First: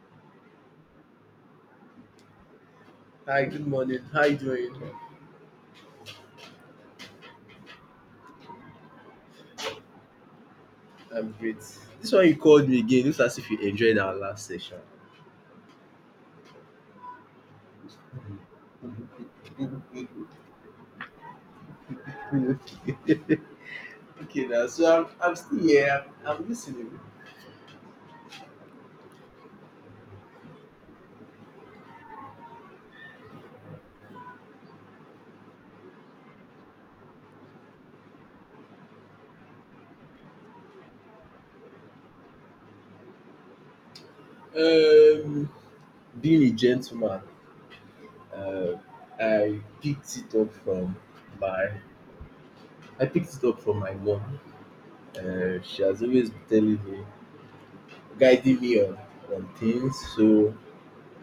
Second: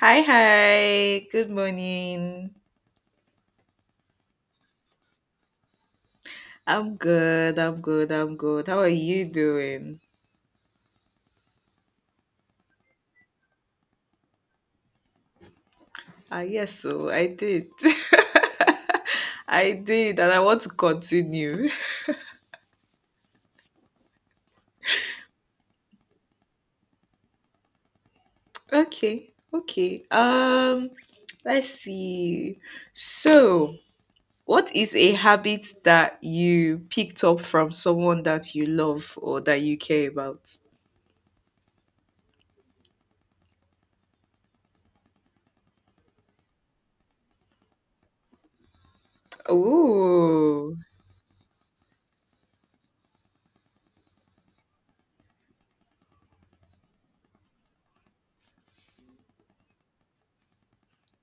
Hi, hi. Good morning. Hi, good morning. How you doing? I'm good. I'm good. I'm good. How are you doing? I'm great. This one you called me again. Looks as if you enjoyed our last session. Ah, yes, so I did. I did, and I want to continue. Okay, now, so I'm still here. I'm listening. Okay. Okay. Let's see. So, what is a habit that you picked up from someone that you love or that you care about? Um, Being a gentleman, uh, I picked it up Ooh. from my I picked it up from my mom. She has always been telling me, guiding me on things. So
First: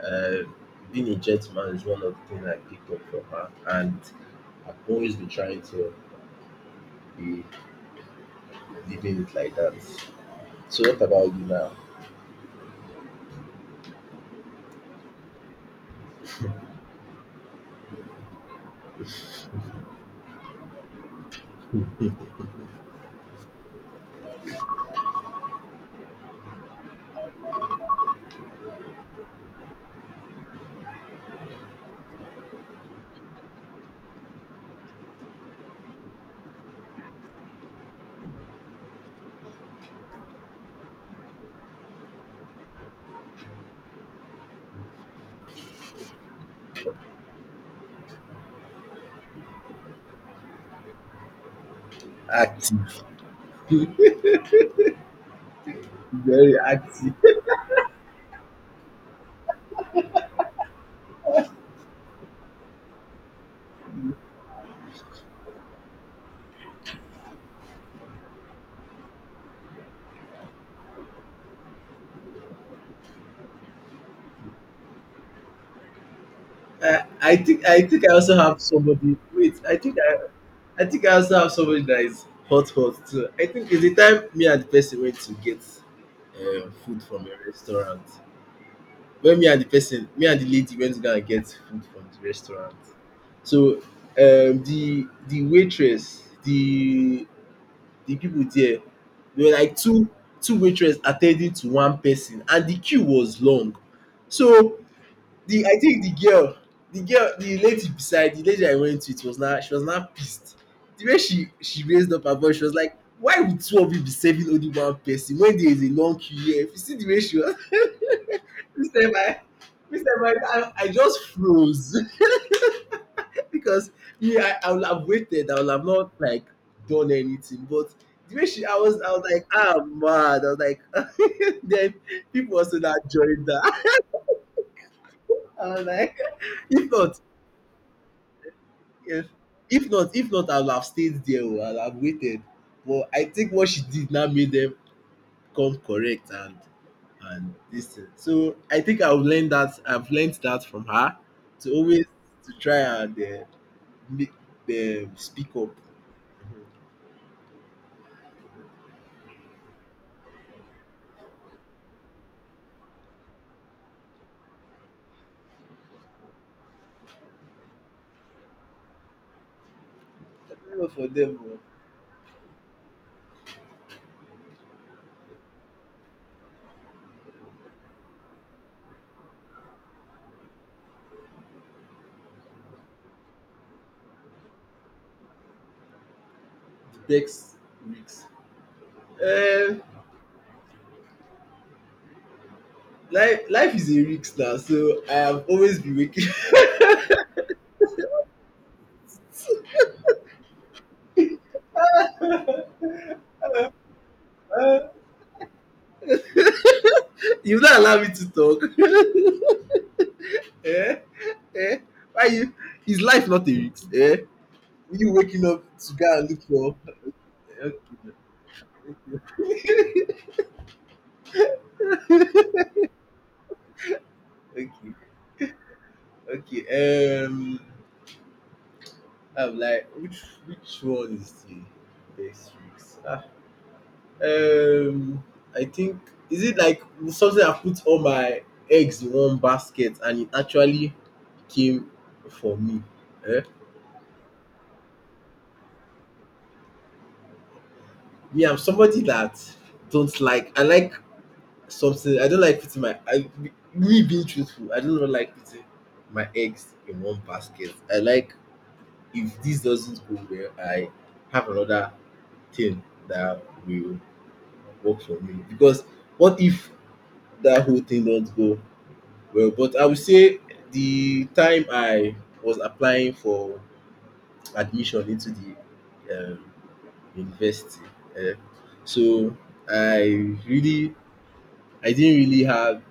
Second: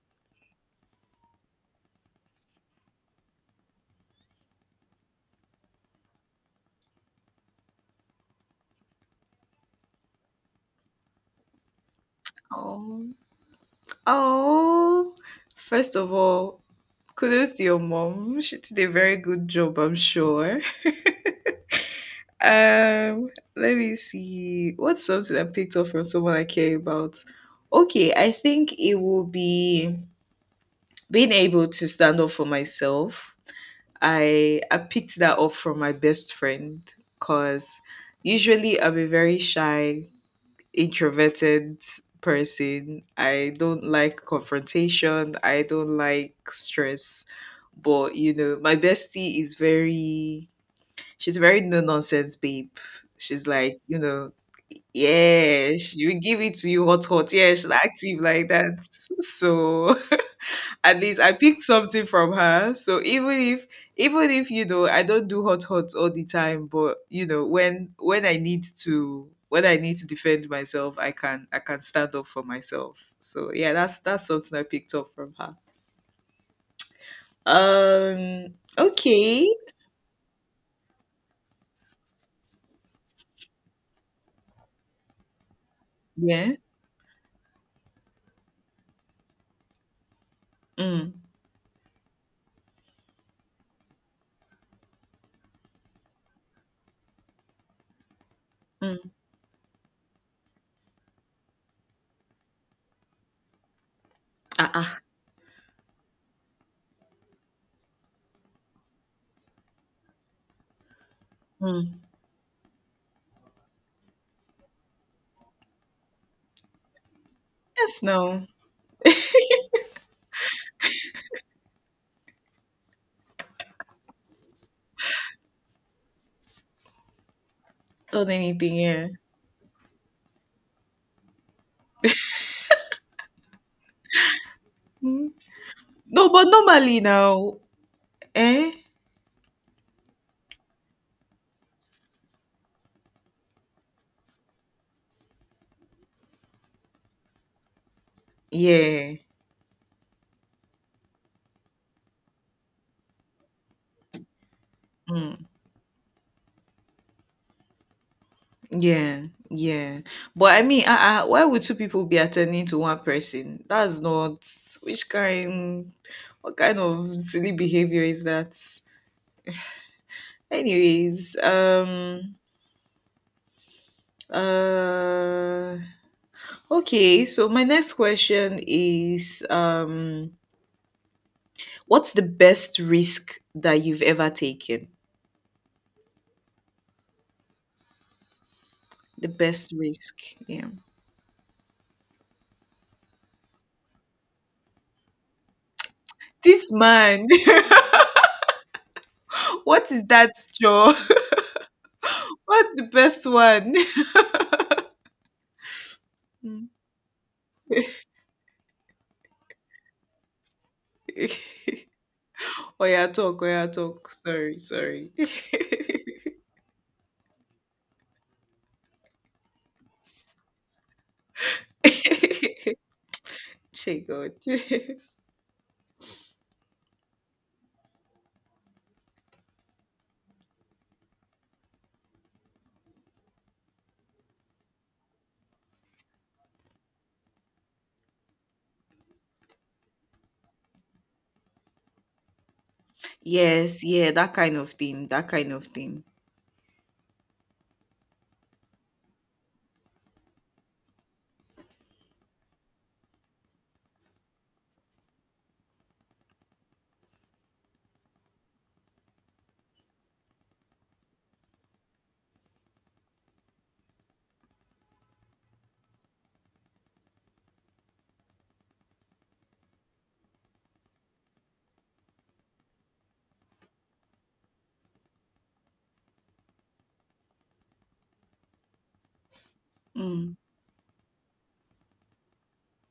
uh, being a gentleman is one of the things I picked up from her, and I've always been trying to be living it like that. So what about you now? Oh. Oh. First of all, kudos to your mom. She did a very good job, I'm sure. Um, let me see. What's something I picked up from someone I care about? Okay, I think it will be being able to stand up for myself. I picked that up from my best friend because usually I'm a very shy introverted person. I don't like confrontation. I don't like stress. But you know, my bestie is very she's very no nonsense babe. Active, She's like, you know, yeah, she will give it very to you hot active. hot. Yeah, she's active like that. So at least I picked something from her. So even if you know I don't do hot hot all the time, but you know when I need to defend myself, I can stand up for myself. So yeah, that's something I picked up from her. I think I also have somebody. Okay. Wait, I think I also have somebody that is hot hot too. I think it's the time me and the person went to get Yeah. Food from a restaurant. When me and the person, me and the lady went to Mm. go and get food from the restaurant. So the waitress, the people there. Mm. There were like two waitresses attending to one person and the queue was long. Ah, So ah. the I think the girl the girl the lady beside the lady I went with was now she was now pissed. The way she Mm. raised up her voice, she was like, why would two of you be serving only one person when there is a long queue here? If you see the way she was. Yes. No. Mr. Mike, Mr. Mike, I just froze. Because yeah, I would have waited. I would have not like done anything. But Not the way anything. I was, Yeah. I was like, ah, mad. I was like, then people also not joined that. Mm. I was like, No, but if normally not, now. Eh. if, if not, I would have stayed there. Oh, I would have waited. But I think what she did now made them come correct and this thing. So I think Yeah. I've learned that. I've learned that from her to always to try and make them Mm. speak up. Yeah, yeah. But I mean, why would two people be attending to one person? That's not which kind, what kind of silly behavior is that? I don't know for Anyways, them. Oh. Uh, okay. So my next question is, what's the best risk that you've ever taken? Takes risks. The best Um, risk, yeah. life is a risk now, so I have always been waking. This man, what is that, Joe? What's the uh, best one? you not allow me to talk. Eh? Mm. Eh? Why you? Oh Is yeah, life talk, oh not a yeah, risk? talk. Eh? Sorry, sorry. You waking up to go and look for? Che God. Okay, okay, okay. I'm like, which one is the best risk? Um, I think, is it like something I put all my eggs in one basket and it actually came for me. Eh? Yes, yeah, that kind of thing. That kind of thing. Me, I'm somebody that don't like. I like something. I don't like me being truthful, I don't like putting my eggs in one basket. I like, if this doesn't go well, I have another thing that will work for me. Because what if that whole thing don't go well. But I would say the time I was applying for admission into the um, university, eh, so I Mm, really, I didn't really have.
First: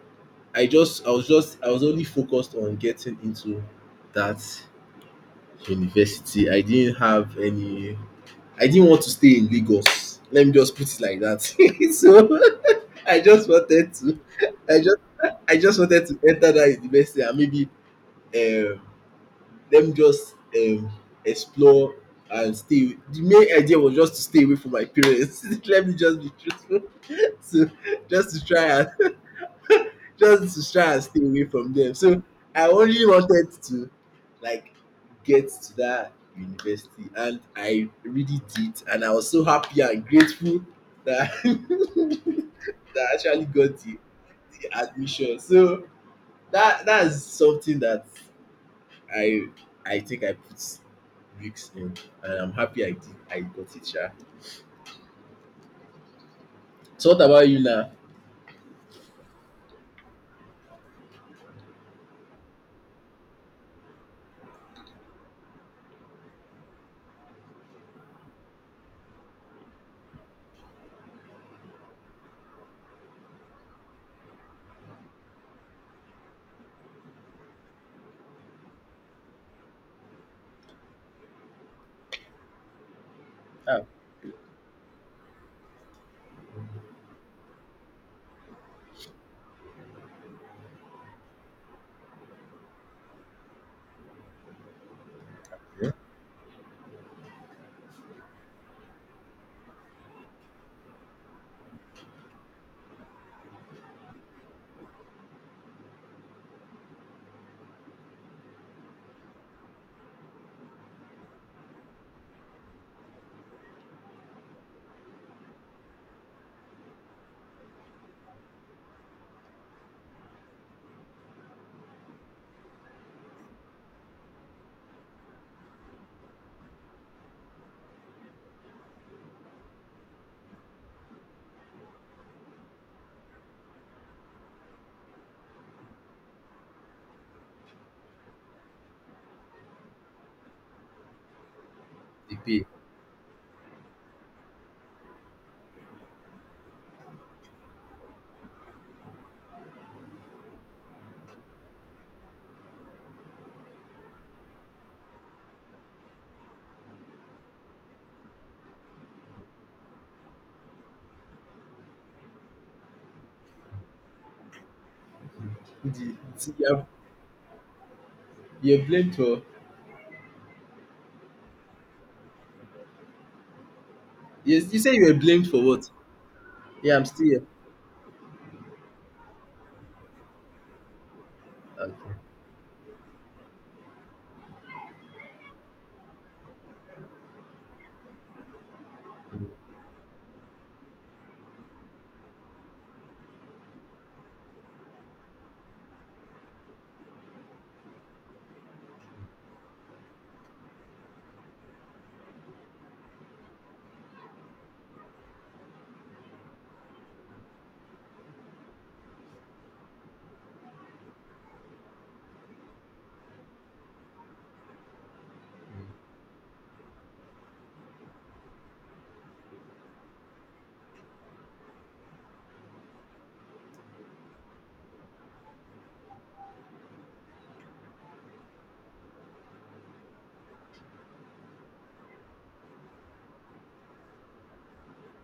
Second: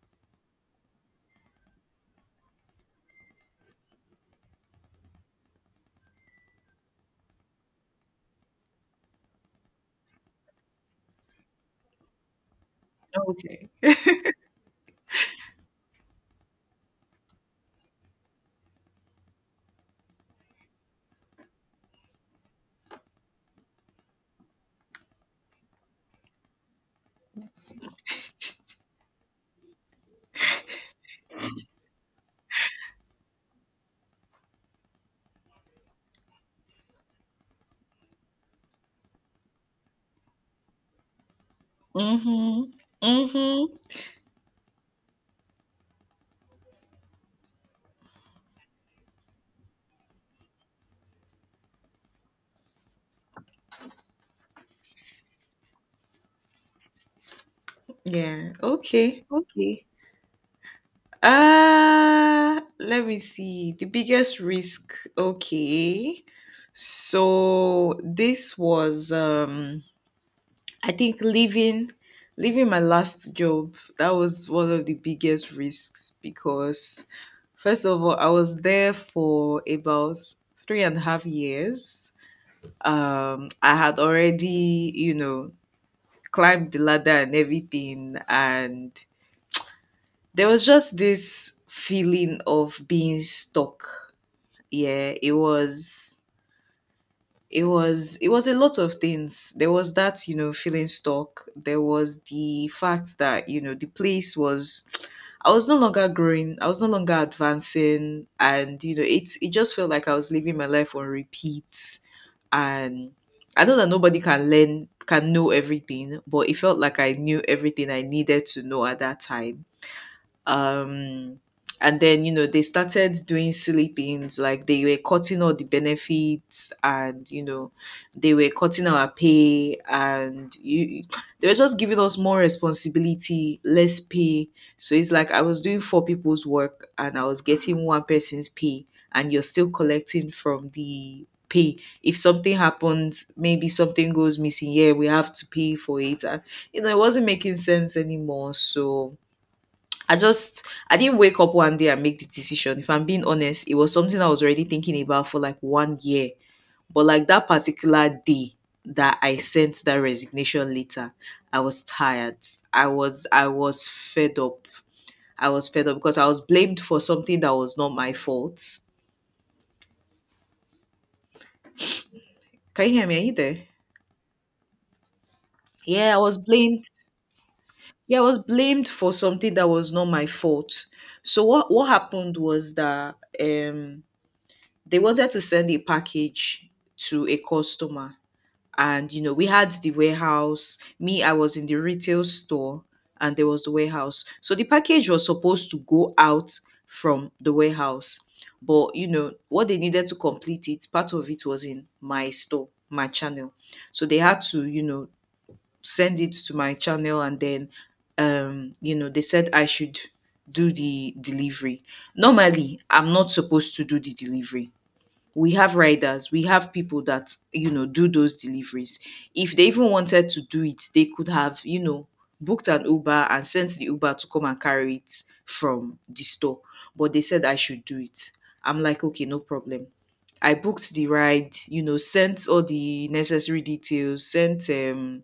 I just, I was only focused on getting into that university. I didn't have any. I didn't want to stay in Lagos. Let me just put it like that. So I just okay. wanted to. I just, I just wanted to enter that university and maybe um them just explore and stay. The main idea was just to stay away from my parents. Let me just be truthful. So just to try and just to try and stay away from them. So I only wanted to like get to that university, and I really did, and I was so happy and grateful that that Mm-hmm. I actually Mm-hmm. got the admission. So that's something that I I think I put weeks in, and I'm happy I did. I got it, sha. So what about you now? Yeah. Okay. Okay. Uh, let me see. The biggest risk. Okay. So this was I think leaving my last job. That was one of the biggest risks because first of all, I was there for about three and a half years. I Ah, had already, you know, climbed the ladder and everything, and there was just this feeling of being stuck. Yeah, it yeah. was it was it was a lot of things. There was that, you know, feeling stuck. There was the fact that, you know, the place was, I was no longer growing, I was no longer advancing, and you know, it just felt like I was living my life on repeat. And I know that nobody can learn can know everything, but it felt like I knew everything I needed to know at that time. um and then, you know, they started doing silly things like they were cutting all the benefits, and you know, they were cutting our pay. And you they were just giving us more responsibility, less pay. So it's like I was doing four people's work and I was getting one person's pay. And you're still collecting from the pay. If The something pay. happens, maybe something goes missing, yeah, we have to pay for it. And you know, it wasn't making sense anymore. So I didn't wake up one day and make the decision. If I'm being honest, it was something I was already thinking about for like 1 year. But like that particular day that I sent that resignation letter, I was tired. I was fed up. I was fed Who up did because I was you blamed are for something that was not my fault. are you're blamed for. Can you hear me? Are you there? Yes, you say you were blamed for what? Yeah, I was blamed. Yeah, I'm still here. Yeah, I was blamed for something that was not my fault. So what Okay. happened was that um they wanted to send a package to a customer, and you know, we had the warehouse. Me, I was in the retail store, and there was the warehouse. So the package was supposed to go out from the warehouse, but you know, what they needed to complete it, part of it was in my store, my channel. So they had to, you know, send it to my channel, and then, you know, they said I should do the delivery. Normally, I'm not supposed to do the delivery. We have riders, we have people that, you know, do those deliveries. If they even wanted to do it, they could have, you know, booked an Uber and sent the Uber to come and carry it from the store. But they said I should do it. I'm like, okay, no problem. I booked the ride, you know, sent all the necessary details, sent,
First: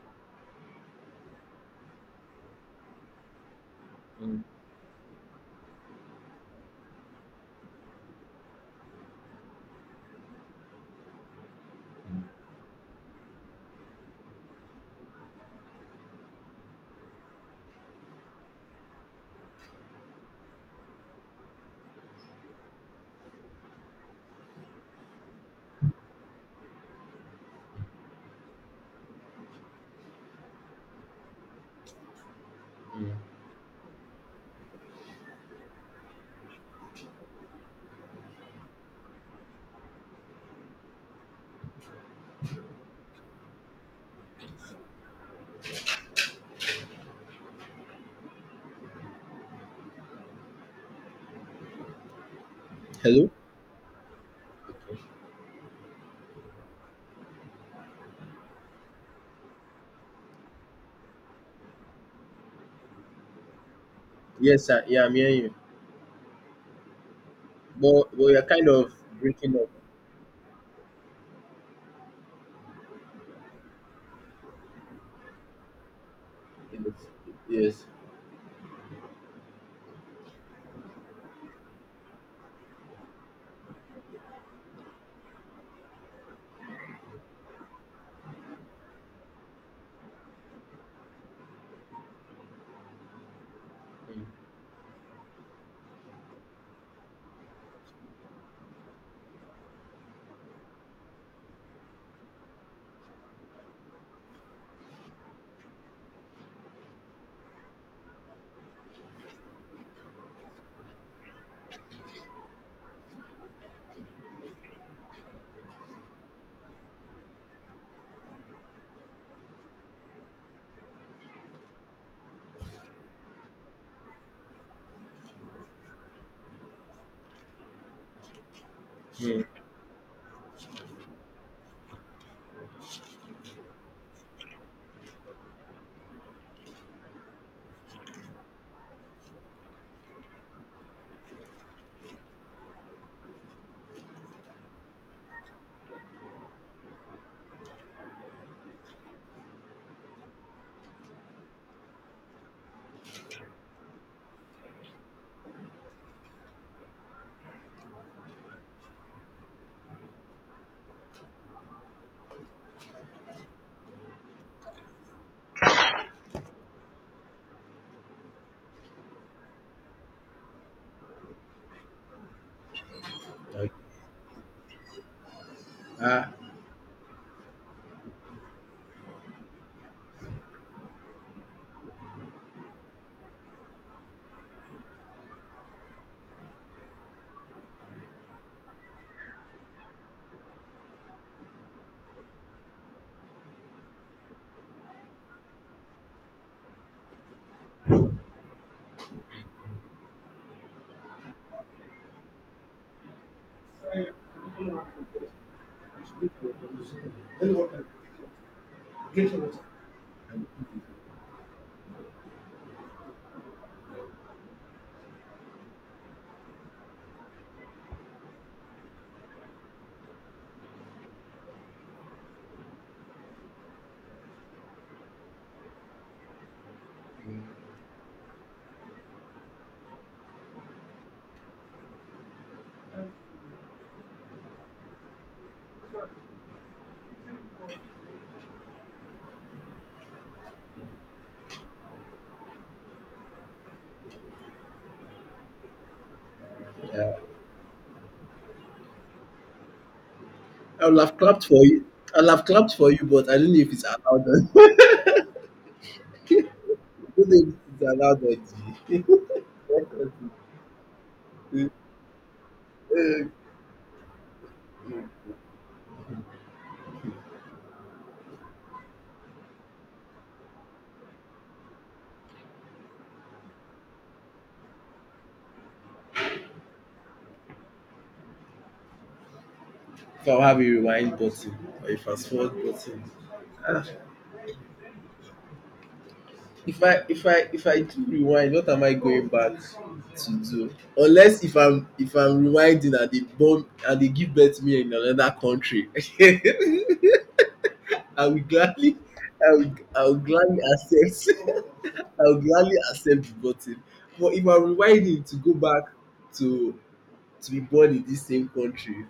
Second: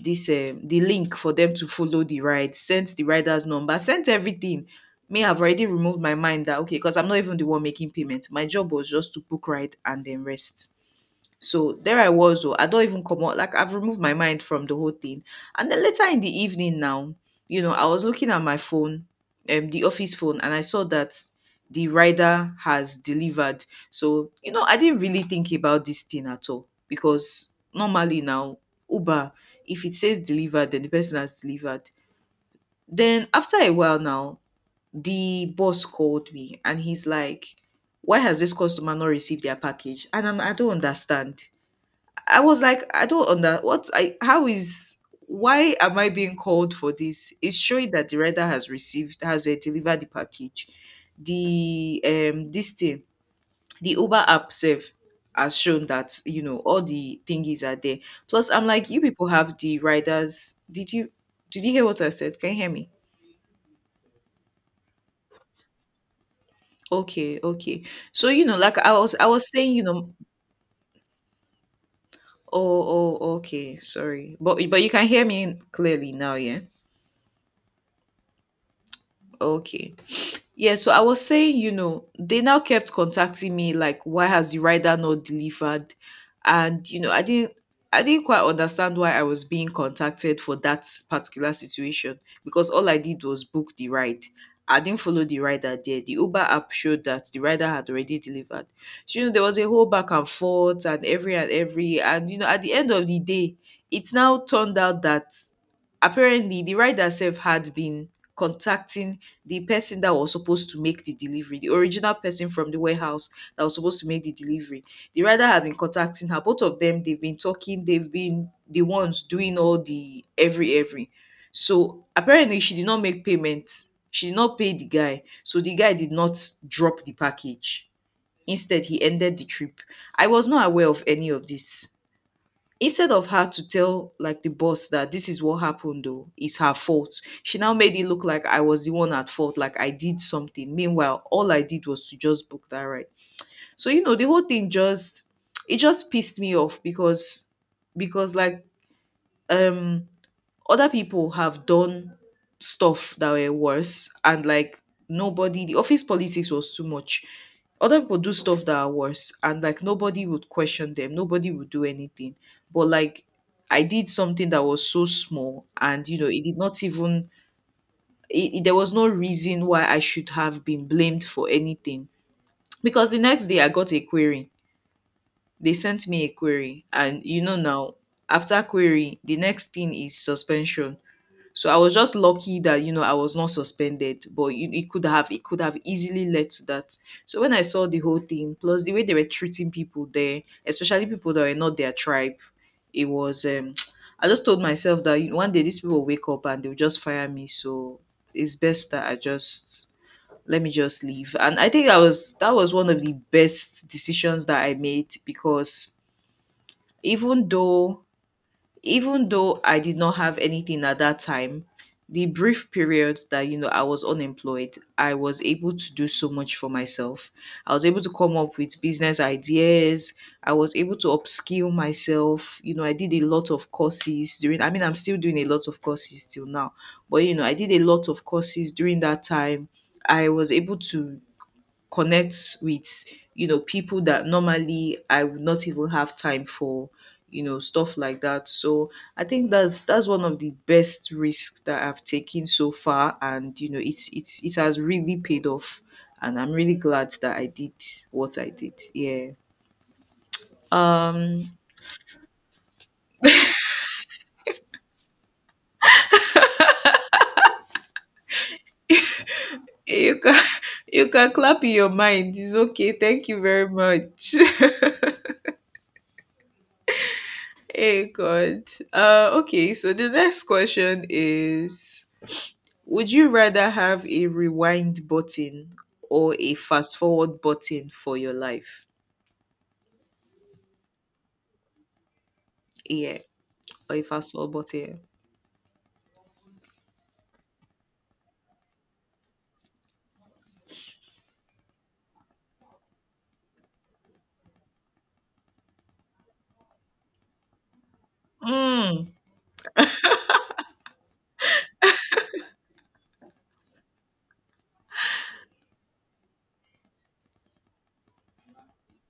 this, the link for them to follow the ride, sent the rider's number, sent Mm. everything. Me, I've already removed my mind that okay, because I'm not even the one making payment. My job was just to book ride and then rest. So there I was, oh, I don't even come out. Like I've removed my mind from the whole thing. And then later in the evening now, you know, I was looking at my phone, the office phone, and I saw that the rider has delivered. So, you know, I didn't really think about this thing at all. Because normally now, Uber, if it says delivered, then the person has delivered. Then after a while now, the boss called me and he's like, why has this customer not received their package? And I'm, I don't understand. I was like, I don't under what I how is, why am I being called for this? It's showing that the rider has received has delivered the package. The this thing, Hello? the Uber app safe Okay. has shown that, you know, all the thingies are there. Plus, I'm like, you people have the riders. Did you hear what I said? Can you hear me? Yes, sir. Yeah, I'm hearing you. Okay, okay. But So you're you know, kind like of I was breaking up. saying, you know, oh, oh, okay, sorry. But you can hear me clearly now, yeah. Yes. Yes. Okay. Yeah, so I was saying, you know, they now kept contacting me like, why has the rider not delivered? And you know, I didn't quite understand why I was being contacted for that particular situation because all I did was book the ride. Mm. I didn't follow the rider there. The Uber app showed that the rider had already delivered. So, you know, there was a whole back and forth and every. And, you know, at the end of the day, it now turned out that apparently the rider self had been contacting the person that was supposed to make the delivery, the original person from the warehouse that was supposed to make the delivery, the rider had been contacting her. Both of them, they've been talking, they've been the ones doing all the every every. So apparently she did not make payment. She did not pay the guy. So the guy did not drop the package. Instead, he ended Mm. the trip. I was not aware of any of this. Instead of her to tell like the boss that this is what happened though, it's her fault. She now made it look like I was the one at fault, like I did something. Meanwhile, all I did was to just book that ride. So you know, the whole thing just it just pissed me off because because like um other people have done stuff that were worse, and like nobody, the office politics was too much. Other people do stuff that are worse, and like nobody would question them, nobody would do anything. But like, I did something that was so small, and you know, it did not even, there was no reason why I should have been blamed for anything. Because the next day I Like, got a query. They sent me a ah, query, and you know, now after query, the next thing is suspension. So I was just lucky that, you know, I was not suspended, but it could have, it could have easily led to that. So when I saw the whole thing, plus the way they were treating people there, especially people that were not their tribe, it was. I just told myself that, you know, one day these people will wake up and they'll just fire me. So it's best that I just let me just leave. And I think I was that was one of the best decisions that I made because even though even though I did not have anything at that time, the brief period that you know I was unemployed, I was able to do so much for myself. I was able to come up with business ideas. I was able to upskill myself. You know, I did a lot of courses during I'm still doing a lot of courses till now. But you know, I did a lot of courses during that time. I was able to connect with people that normally I would not even have time for, you know, stuff like that. So I think that's one of the best risks that I've taken so far, and you know it's it has really paid off, and I'm really glad yeah. that I did what I did. Yeah. I will have um clapped for you. I'll have clapped for you, but I don't know if it's allowed. Good evening, Jala Dodgy. you can you can clap in your mind. It's okay, thank uh, you very much. Hey god. Okay, so the next question is, would you rather have a rewind button or a fast forward button for your life? if I have a rewind button or a fast forward button. Yeah, or a fast forward button. If I do rewind, what am I going back to do? Unless if I'm rewinding and they bomb and they give birth to me in another country. I will gladly Mm. I will gladly accept I will gladly accept the button. But if I'm rewinding to go back to to be born in this same country,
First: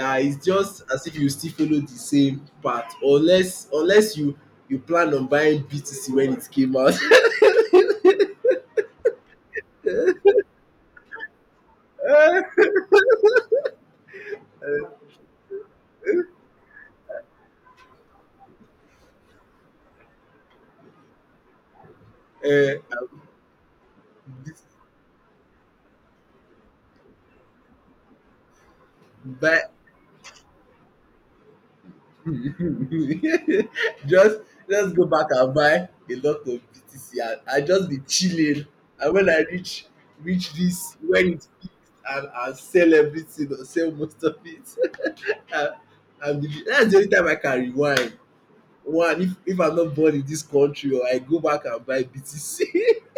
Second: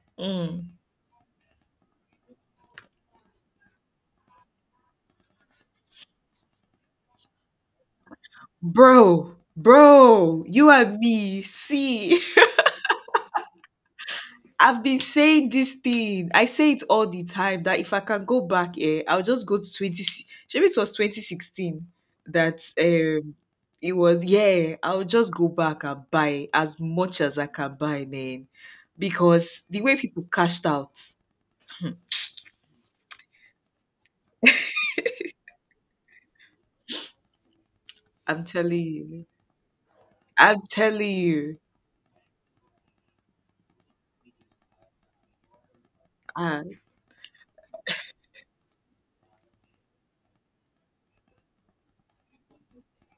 it's Mm. just as if you still follow the same path unless you you plan on buying BTC when it came out. Bro, you and me, see. I've been saying this thing. I say it all the time that if I can go back, eh, I'll just go to 20. Maybe it was 2016 that uh, it was, yeah, I'll just go back and buy as much as I can buy, man. buy Because the way people cashed out, just just go back and buy a lot of BTC and I just be I'm chilling. telling And you. when I reach reach I'm this telling when it you. peaks and I sell everything or sell most of it. and Ah. That's the only time I can rewind. One, if I'm not born in this country, or I go back and buy BTC.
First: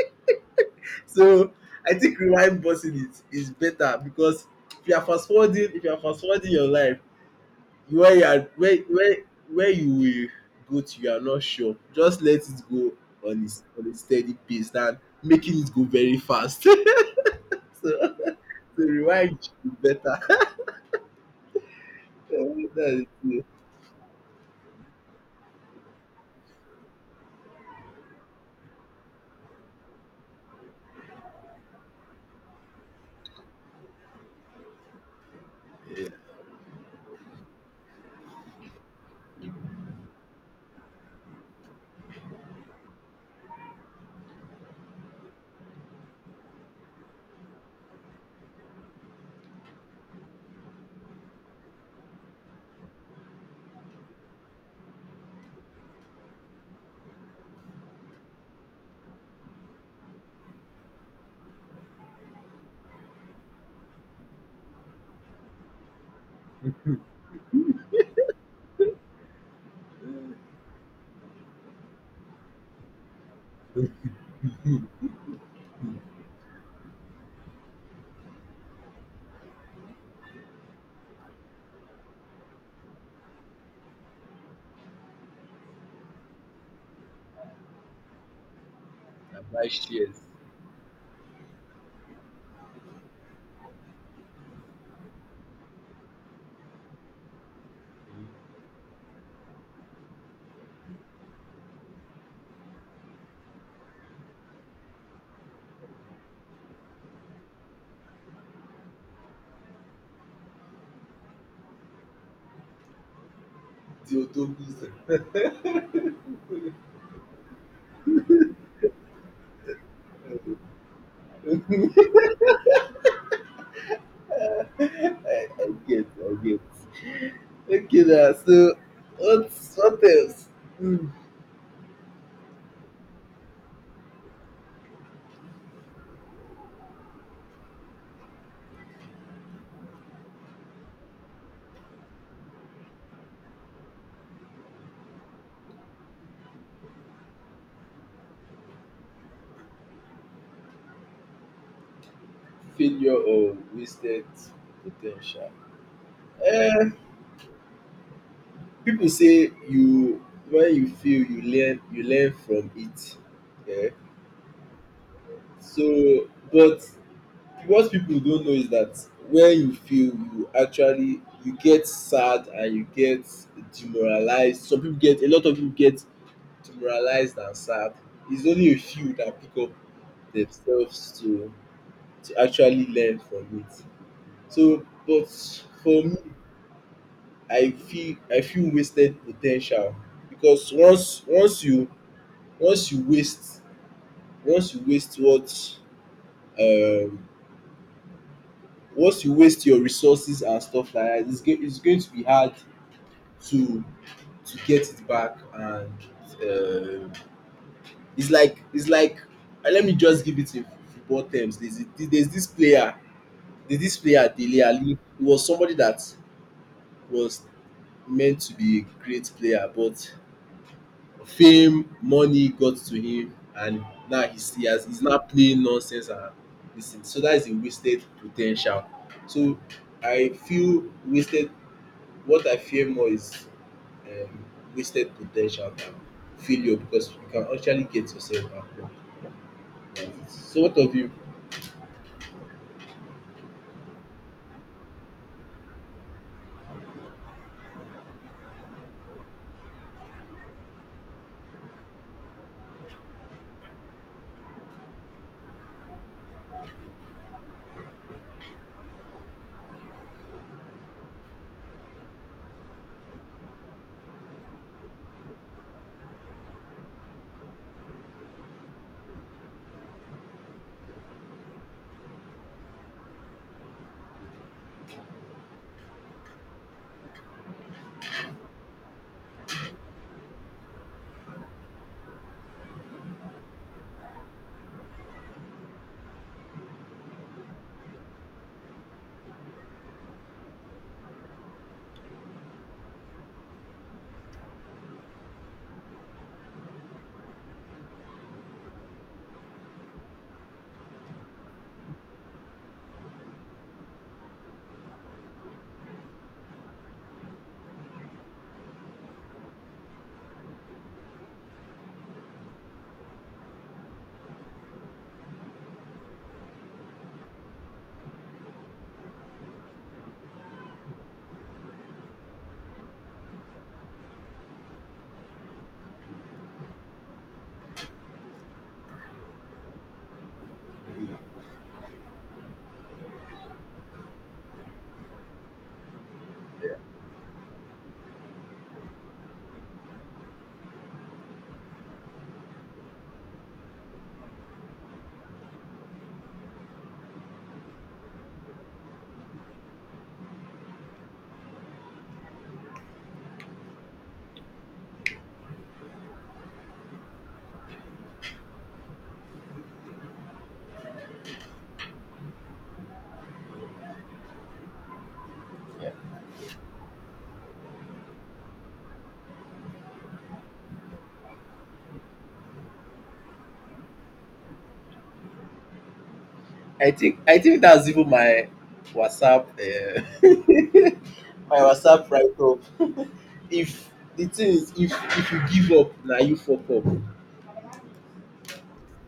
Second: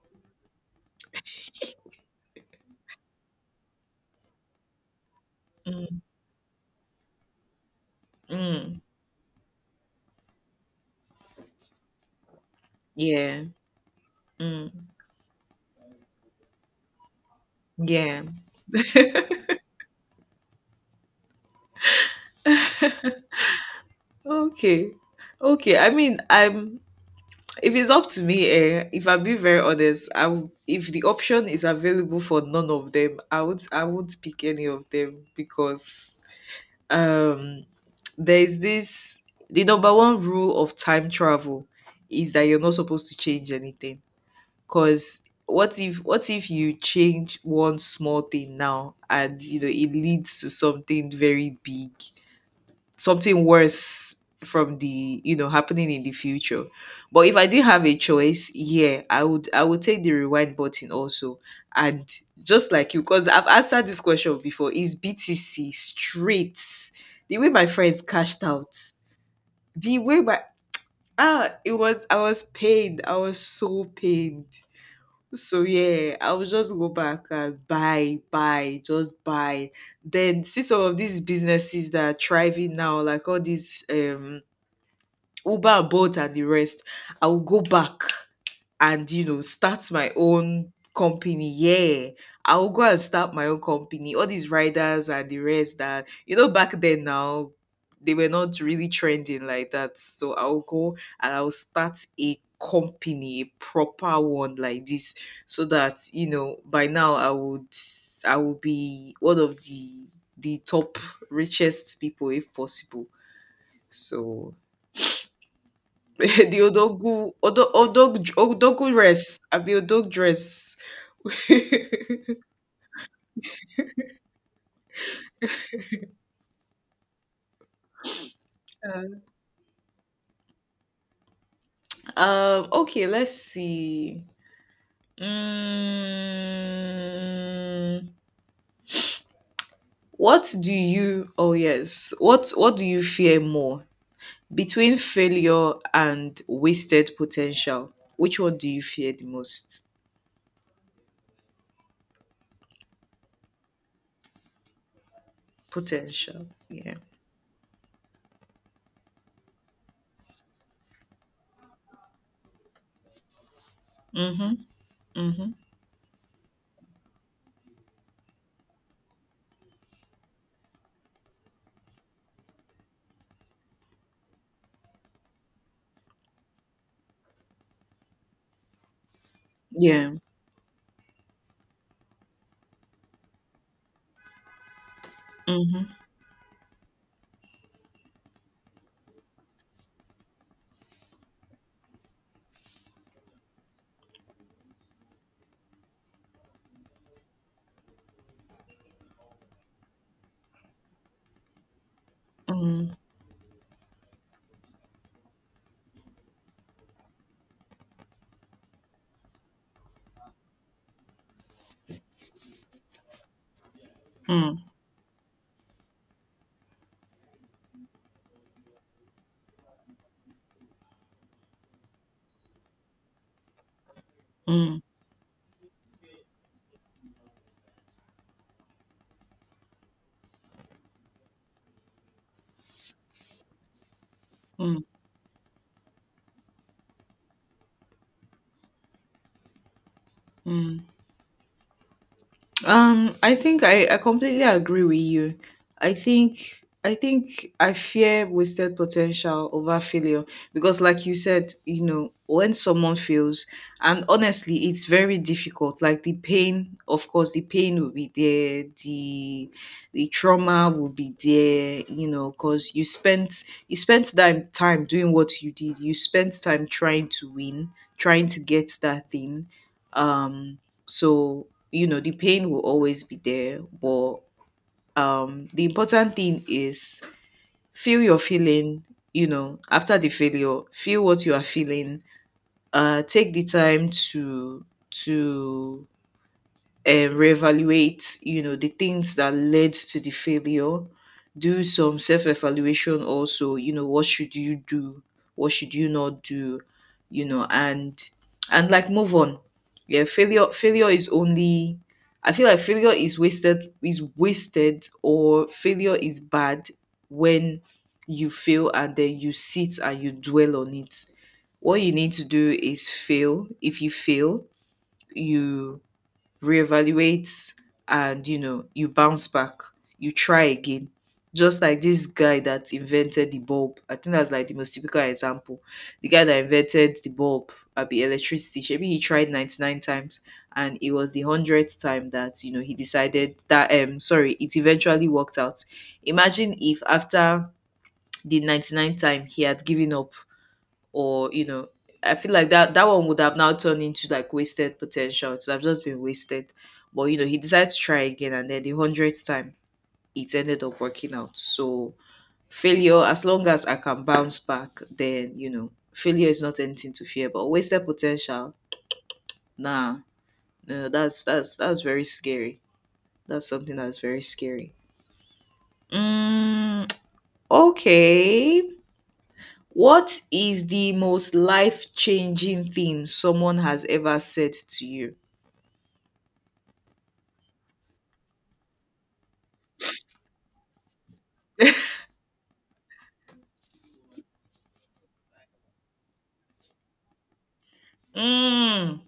So I think rewind boxing is better because if you are fast forwarding if you are Mm. fast forwarding your life, where you are where Mm. where where you will go to you are not sure, just let it go Yeah. on its on a steady pace Mm. than making it go very fast. So Yeah. so rewind is better. That's it. Okay. Okay. I mean, I'm If it's up to me, eh, if I'm being very honest, I would, if the option is available for none of them, I would, I won't pick any of them, because um there is this, the number one rule of time travel is that you're not supposed to change anything. Cause what if you change one small thing now and you know it leads to something very big, something worse from the you know happening in the future. But if I did have a choice, yeah, I would, I would take the rewind button also. And just like you, because I've answered this question before, is BTC straight. The way my friends cashed out, the way my, ah, it was, I was pained, I was so pained. So yeah, I will just go back and buy, buy, just buy. Then see some of these businesses that are thriving now, like all these Uber and Bolt and the rest, I will go back and you Na know buy start my shares own company. Yeah, I will go and start my own company. All these riders and the rest that you know back then now, they were not really trending like that. So I'll go and I'll start a company, a proper one like this, so that you know by now I would, I would be one of the top richest people if possible. till So Togu sef. the odogu odo odog odogu dress. Abi odog dress. I get I get. Okay na so what else? um Okay. Let's see. Mm, what do you? Oh yes. What do you fear more between failure and wasted potential? Which one do you fear the most? Failure or wasted po ten tial. Potential. Uh, Yeah. People say you when you feel you learn from it, yeah. Mhm. Mhm. So but what people don't know is that when you feel, you actually, you get sad and you get demoralized. Some people get, a lot of people get demoralized and sad. It's only a few that pick up Yeah. themselves to actually learn from it. So but Mhm. for me, I feel wasted potential because once you waste once you waste what, um once you waste your resources and stuff like that, it's going to be hard Mhm. to to get it back. And um it's like, let me just give it in football terms. There's this player, there's this player, Dele Mm. Alli. He was somebody that was meant to be a great player, but fame, money got to him, and now Hmm. He's now playing nonsense and this thing. So that is a wasted potential. So I feel wasted what I fear more is um Mm. wasted potential. Ten tial than failure, because you can actually get yourself back up. So what Hmm. of you? I think I completely agree with you. I think I fear wasted potential over failure because, like you said, you know, when someone fails, and honestly, it's very difficult. Like the pain, of course, the pain will be there, the trauma will be there, you know, because you spent that time doing what you did. You spent time trying to win, trying to get that thing. Um, so you know the pain will always be there, but the important thing is feel your feeling, you know, after the failure feel what you are feeling. Take the time to reevaluate you know the things that led to the failure. Do some self-evaluation also, you know, what should you do, what should you not do, you know, and like move on. Yeah, failure is only, I feel like failure is wasted, is wasted, or failure is bad when you fail and then you sit and you dwell on it. What you need to do is fail. If you fail, you reevaluate, and you know you bounce back, you try again. Just like this guy that invented the bulb, I think that's like the most typical example. The guy that invented the bulb at the electricity, maybe he tried 99 times, and it was the hundredth time that you know he decided that sorry, it eventually worked out. Imagine if after the 99th time he had given up, or you know, I feel like that one would have now turned into like wasted potential, so I've just been wasted. But you know he decided to try again, and then the hundredth time it ended up working out. So failure, as long as I can bounce back, then you know failure is not anything to fear. But wasted potential, nah, no, that's very scary. That's something that's very scary. Yeah. Mm. Okay. What is the most life changing thing someone has ever said to you? I think that's even my WhatsApp my WhatsApp write up. If The thing is, if you give up now, you fuck up. Mm.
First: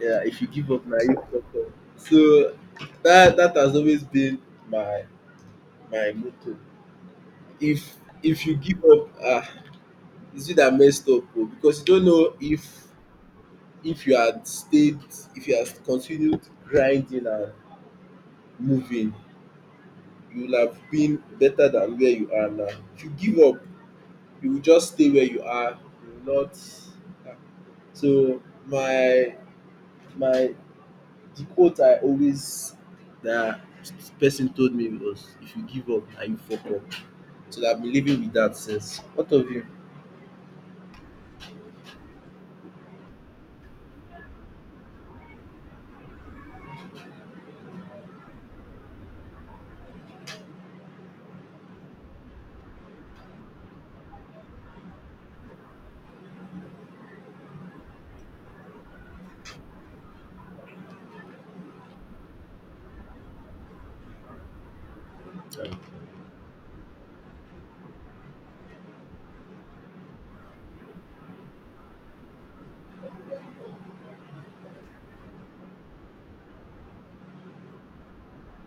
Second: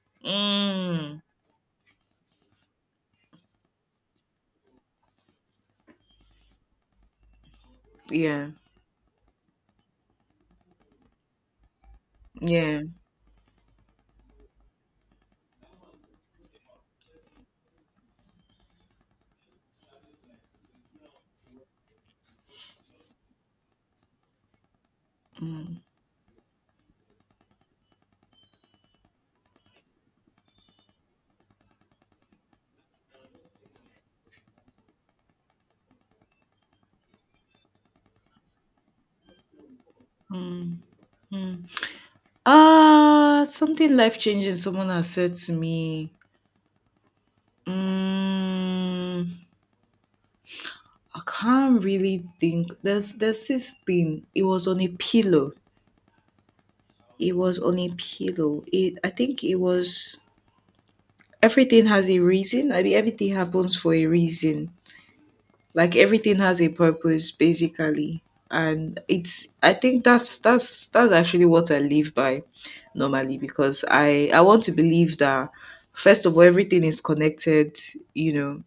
Yeah, if you give up now, you Mm. fuck up. So that has always been my my motto. If if Yeah. you give up, ah, it's you that messed up, oh, because you don't know Yeah. if if you had stayed, if you had continued grinding and moving, you would have been better than where you are now. If you give up, you will just stay where you are. Mm. You will not. Ah. So my my The quote I always that person told me was, if you give up and you fuck up. So that I've been living with that since. What of you? Mm. Mm. Ah, something life changing someone has said to me. Mm, I can't really think. There's this thing. It was on a pillow. It was on a pillow. It, I think it was, everything has a reason. I mean, everything happens for a reason, like everything has a purpose basically. And it's, I think that's actually what I live by normally, because I want to believe that, first of all, everything is connected. You know,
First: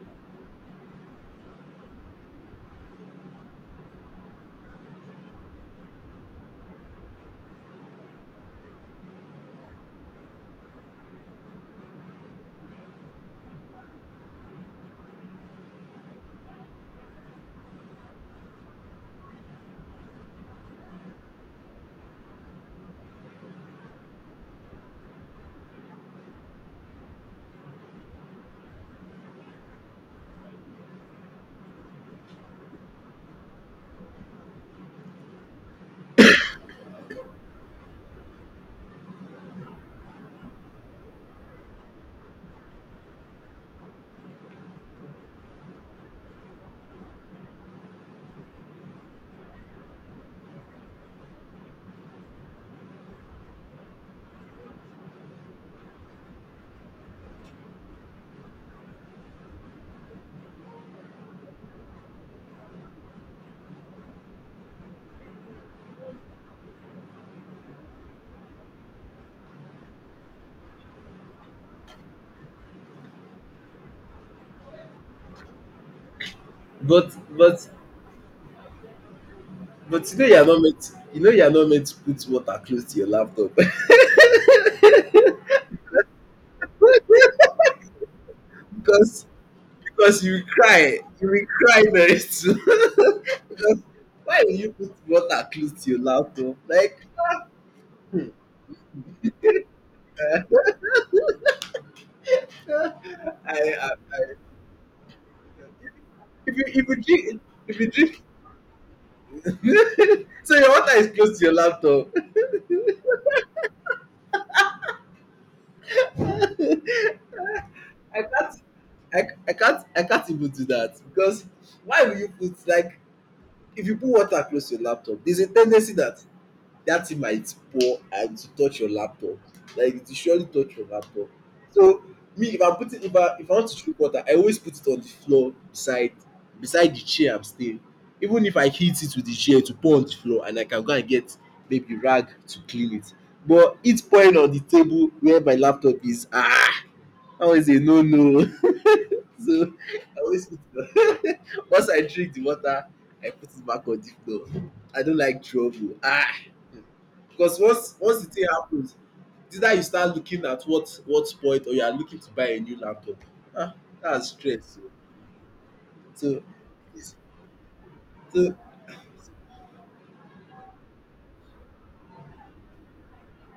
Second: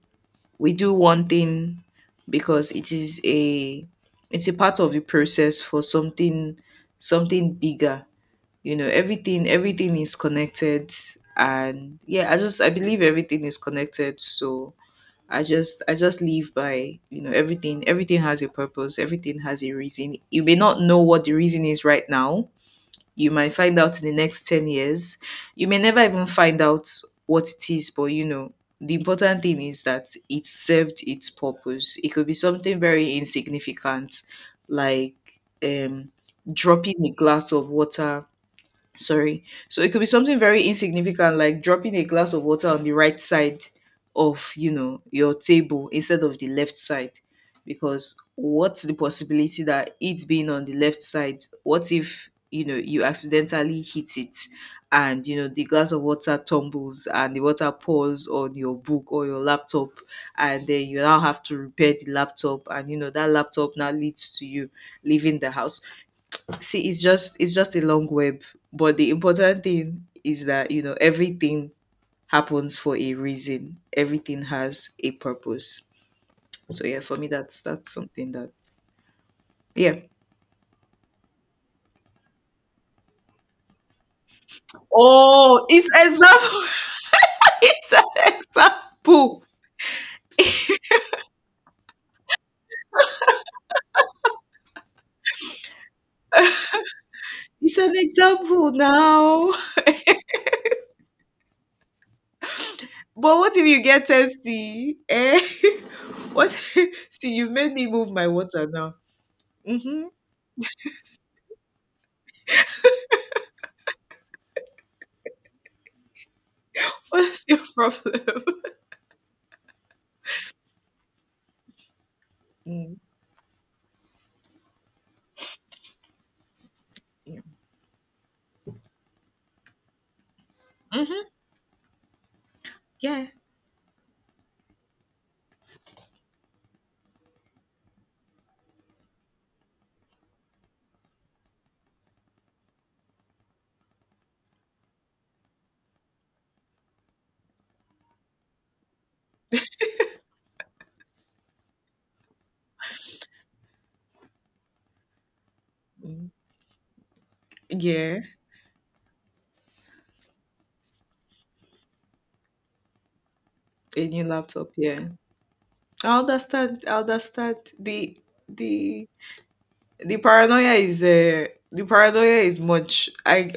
we do one thing because it is a, it's a part of the process for something, something bigger. You know, everything, everything is connected. And yeah, I just, I believe everything is connected. So I just live by, you know, everything, everything has a purpose, everything has a reason. You may not know what the reason is right now, you might find out in the next 10 years, you may never even find out what it is, but you know the important thing is that it served its purpose. It could be something very insignificant, like um dropping a glass of water, sorry, so it could be something very insignificant like dropping a glass of water on the right side of, you know, your table instead of the left side. Because what's the possibility that it's being on the left side, what if you know you accidentally hit it, and you know the glass of water tumbles and the water pours on your book or your laptop, and then you now have to repair the laptop, and you know that laptop now leads to you leaving the house. See, it's just a long web, but the important thing is that you know everything happens for a reason. Everything has a purpose. So yeah, But for me, that's something that, yeah. but you know you know you're not meant to put water close to your laptop. Oh, it's example. It's an because example. because you will cry. You will cry very soon. Because why will you put water close to your laptop? Like It's an example now. But what if you I get thirsty? Eh? What? if you See, you've made if me you move drink my water now. Mm-hmm. so your water is close to your laptop. What's your problem? I can't I can't even do that, because why will you put Mm. like, if you put water close to your laptop, there's a tendency that that thing Yeah. might pour and to touch your laptop. Like it will surely touch your Mm-hmm. laptop. So me, Yeah. If I want to drink water, I always put it on the floor beside the chair I'm staying. Even if I hit it with the chair to pour on the floor, and I can go and get maybe rag to clean it. But it's pouring on the table where my laptop is, ah, always a no no. So I always put the once I drink the water, I put it back on the floor. I don't like trouble. Ah, Mm. because once Yeah. once the thing happens, it's either you start looking at what point, or you are looking to buy a new laptop. Ah, A new that's laptop, stress. yeah. I So understand. I understand. So the the paranoia is uh, the paranoia is much. I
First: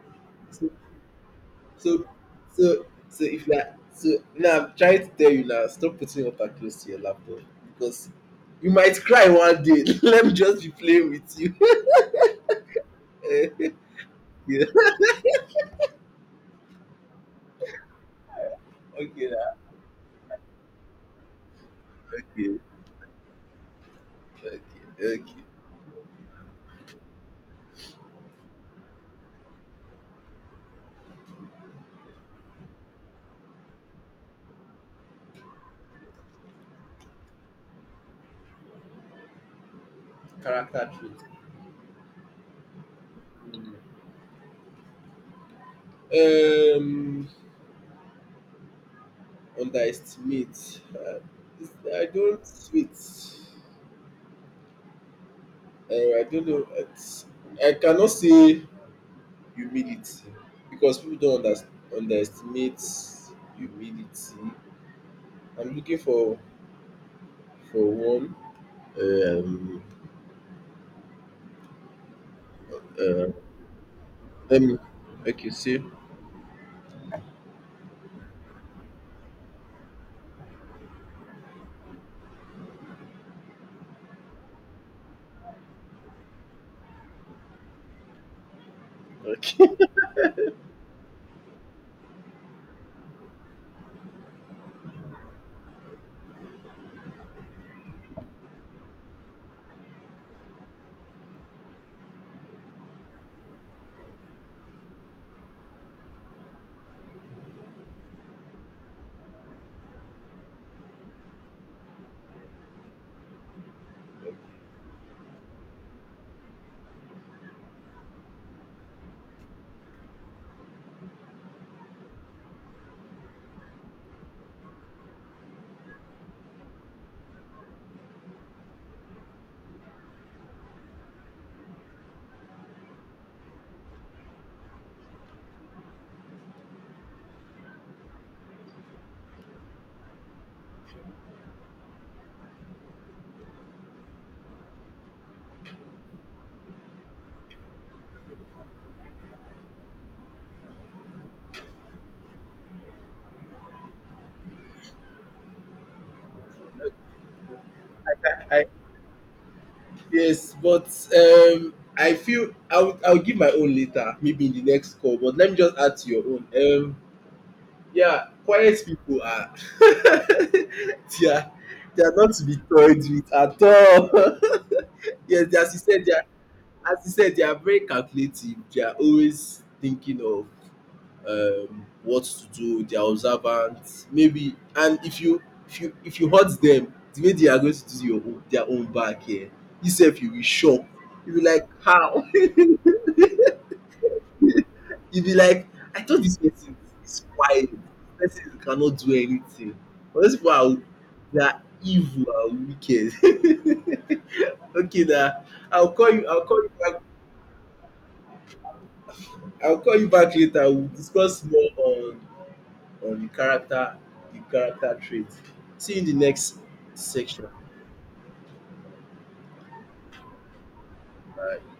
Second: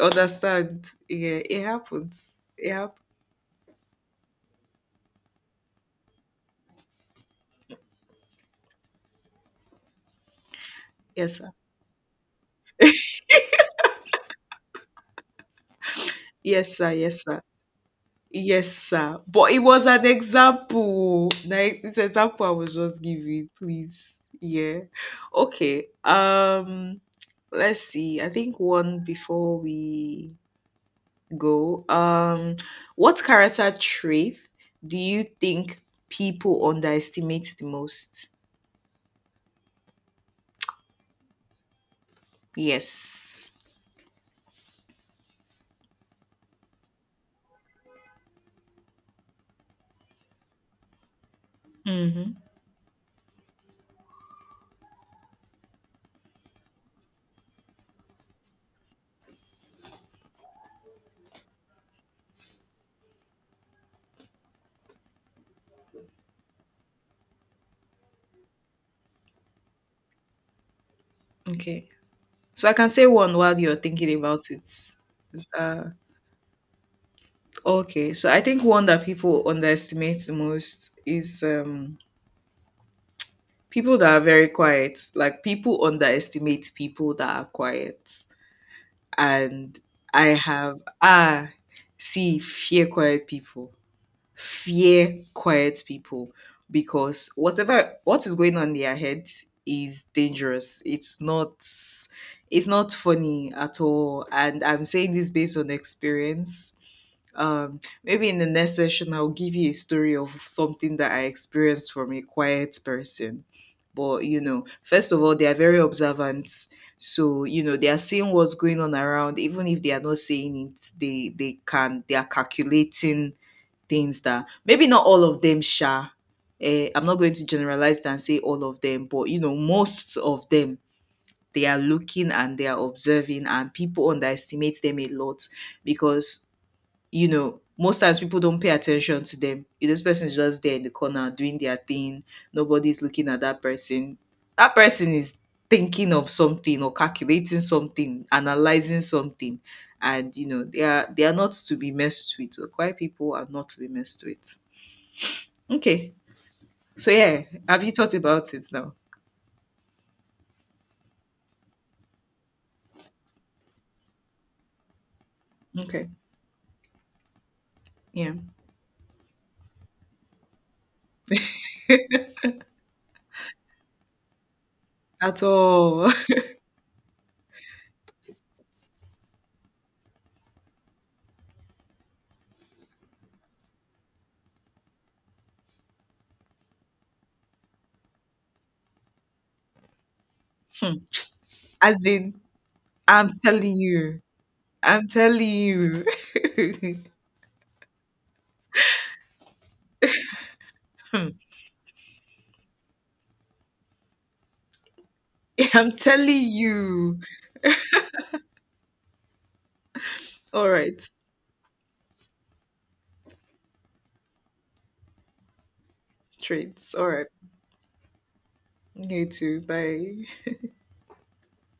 so so understand. Yeah, it so happens. It so hap- if you are so, now I'm trying to tell you now, stop putting water close to your laptop because you might cry one day. Let me just be playing Yes, with sir. you. Okay, Yes, sir. Yes, sir. Yes, sir. okay, But lah. it was an example. Like this example I okay, was just giving. Please. okay, Yeah. okay. Okay. Let's see. I think one before we go, what character trait do you think people underestimate the most? Character trait. Yes. Um, underestimate. I Mm-hmm. don't, wait. I don't know. It's, I cannot say humility because people don't underestimate humility. I'm looking for one. Um, Okay. So I can say uh, one while you're thinking about it. let me. Is, Okay, see. Okay. So I think one that people underestimate the most is people that are very quiet. Like people underestimate people that are quiet. Okay. And I have, ah, see, fear quiet people. Fear quiet people, because whatever, what is going on in their head is dangerous. It's not funny at all. And I'm saying this based on experience. Maybe in the next session I'll give you a story of something that I experienced from a quiet person. But you know, first of all, they are very observant. So, you know, they are seeing what's going on around, even if they are not saying it, they can they are calculating things that maybe not all of them sha, eh, I'm not going to generalize and say all of them, but you know most of them, they are looking and they are observing, and people underestimate them a lot because you know most times people don't pay attention to them. You know, this person is just there in the corner doing their thing, nobody's looking at that person. That person is thinking of something, or calculating something, analyzing something, and you know they are not to be messed with. So quiet people are not to be messed with. Okay. So yeah, have you thought about I it now? yes, but I feel I'll give my own later, maybe in the next call. But let me just add Okay. to your own. Yeah, Yeah. quiet people are they are they are not to be toyed with at all. At Yes, as you said, all. they are very calculative. They are always thinking of what to do. They are observant. Maybe, and if you if you hurt them, the way they are going to do your own, their own back here, yourself, you will shock. Hmm. You will like, As how? in, You I'm telling you. I'm be telling like, I you. thought this person is quiet. This person cannot do anything. But those people are Hmm. they are evil and wicked. Okay na, I'm telling I'll call you back. you. I'll call you back later. All We'll right. discuss more on the character trait. See you in the next Traits. All right. section. You too. Bye. Bye.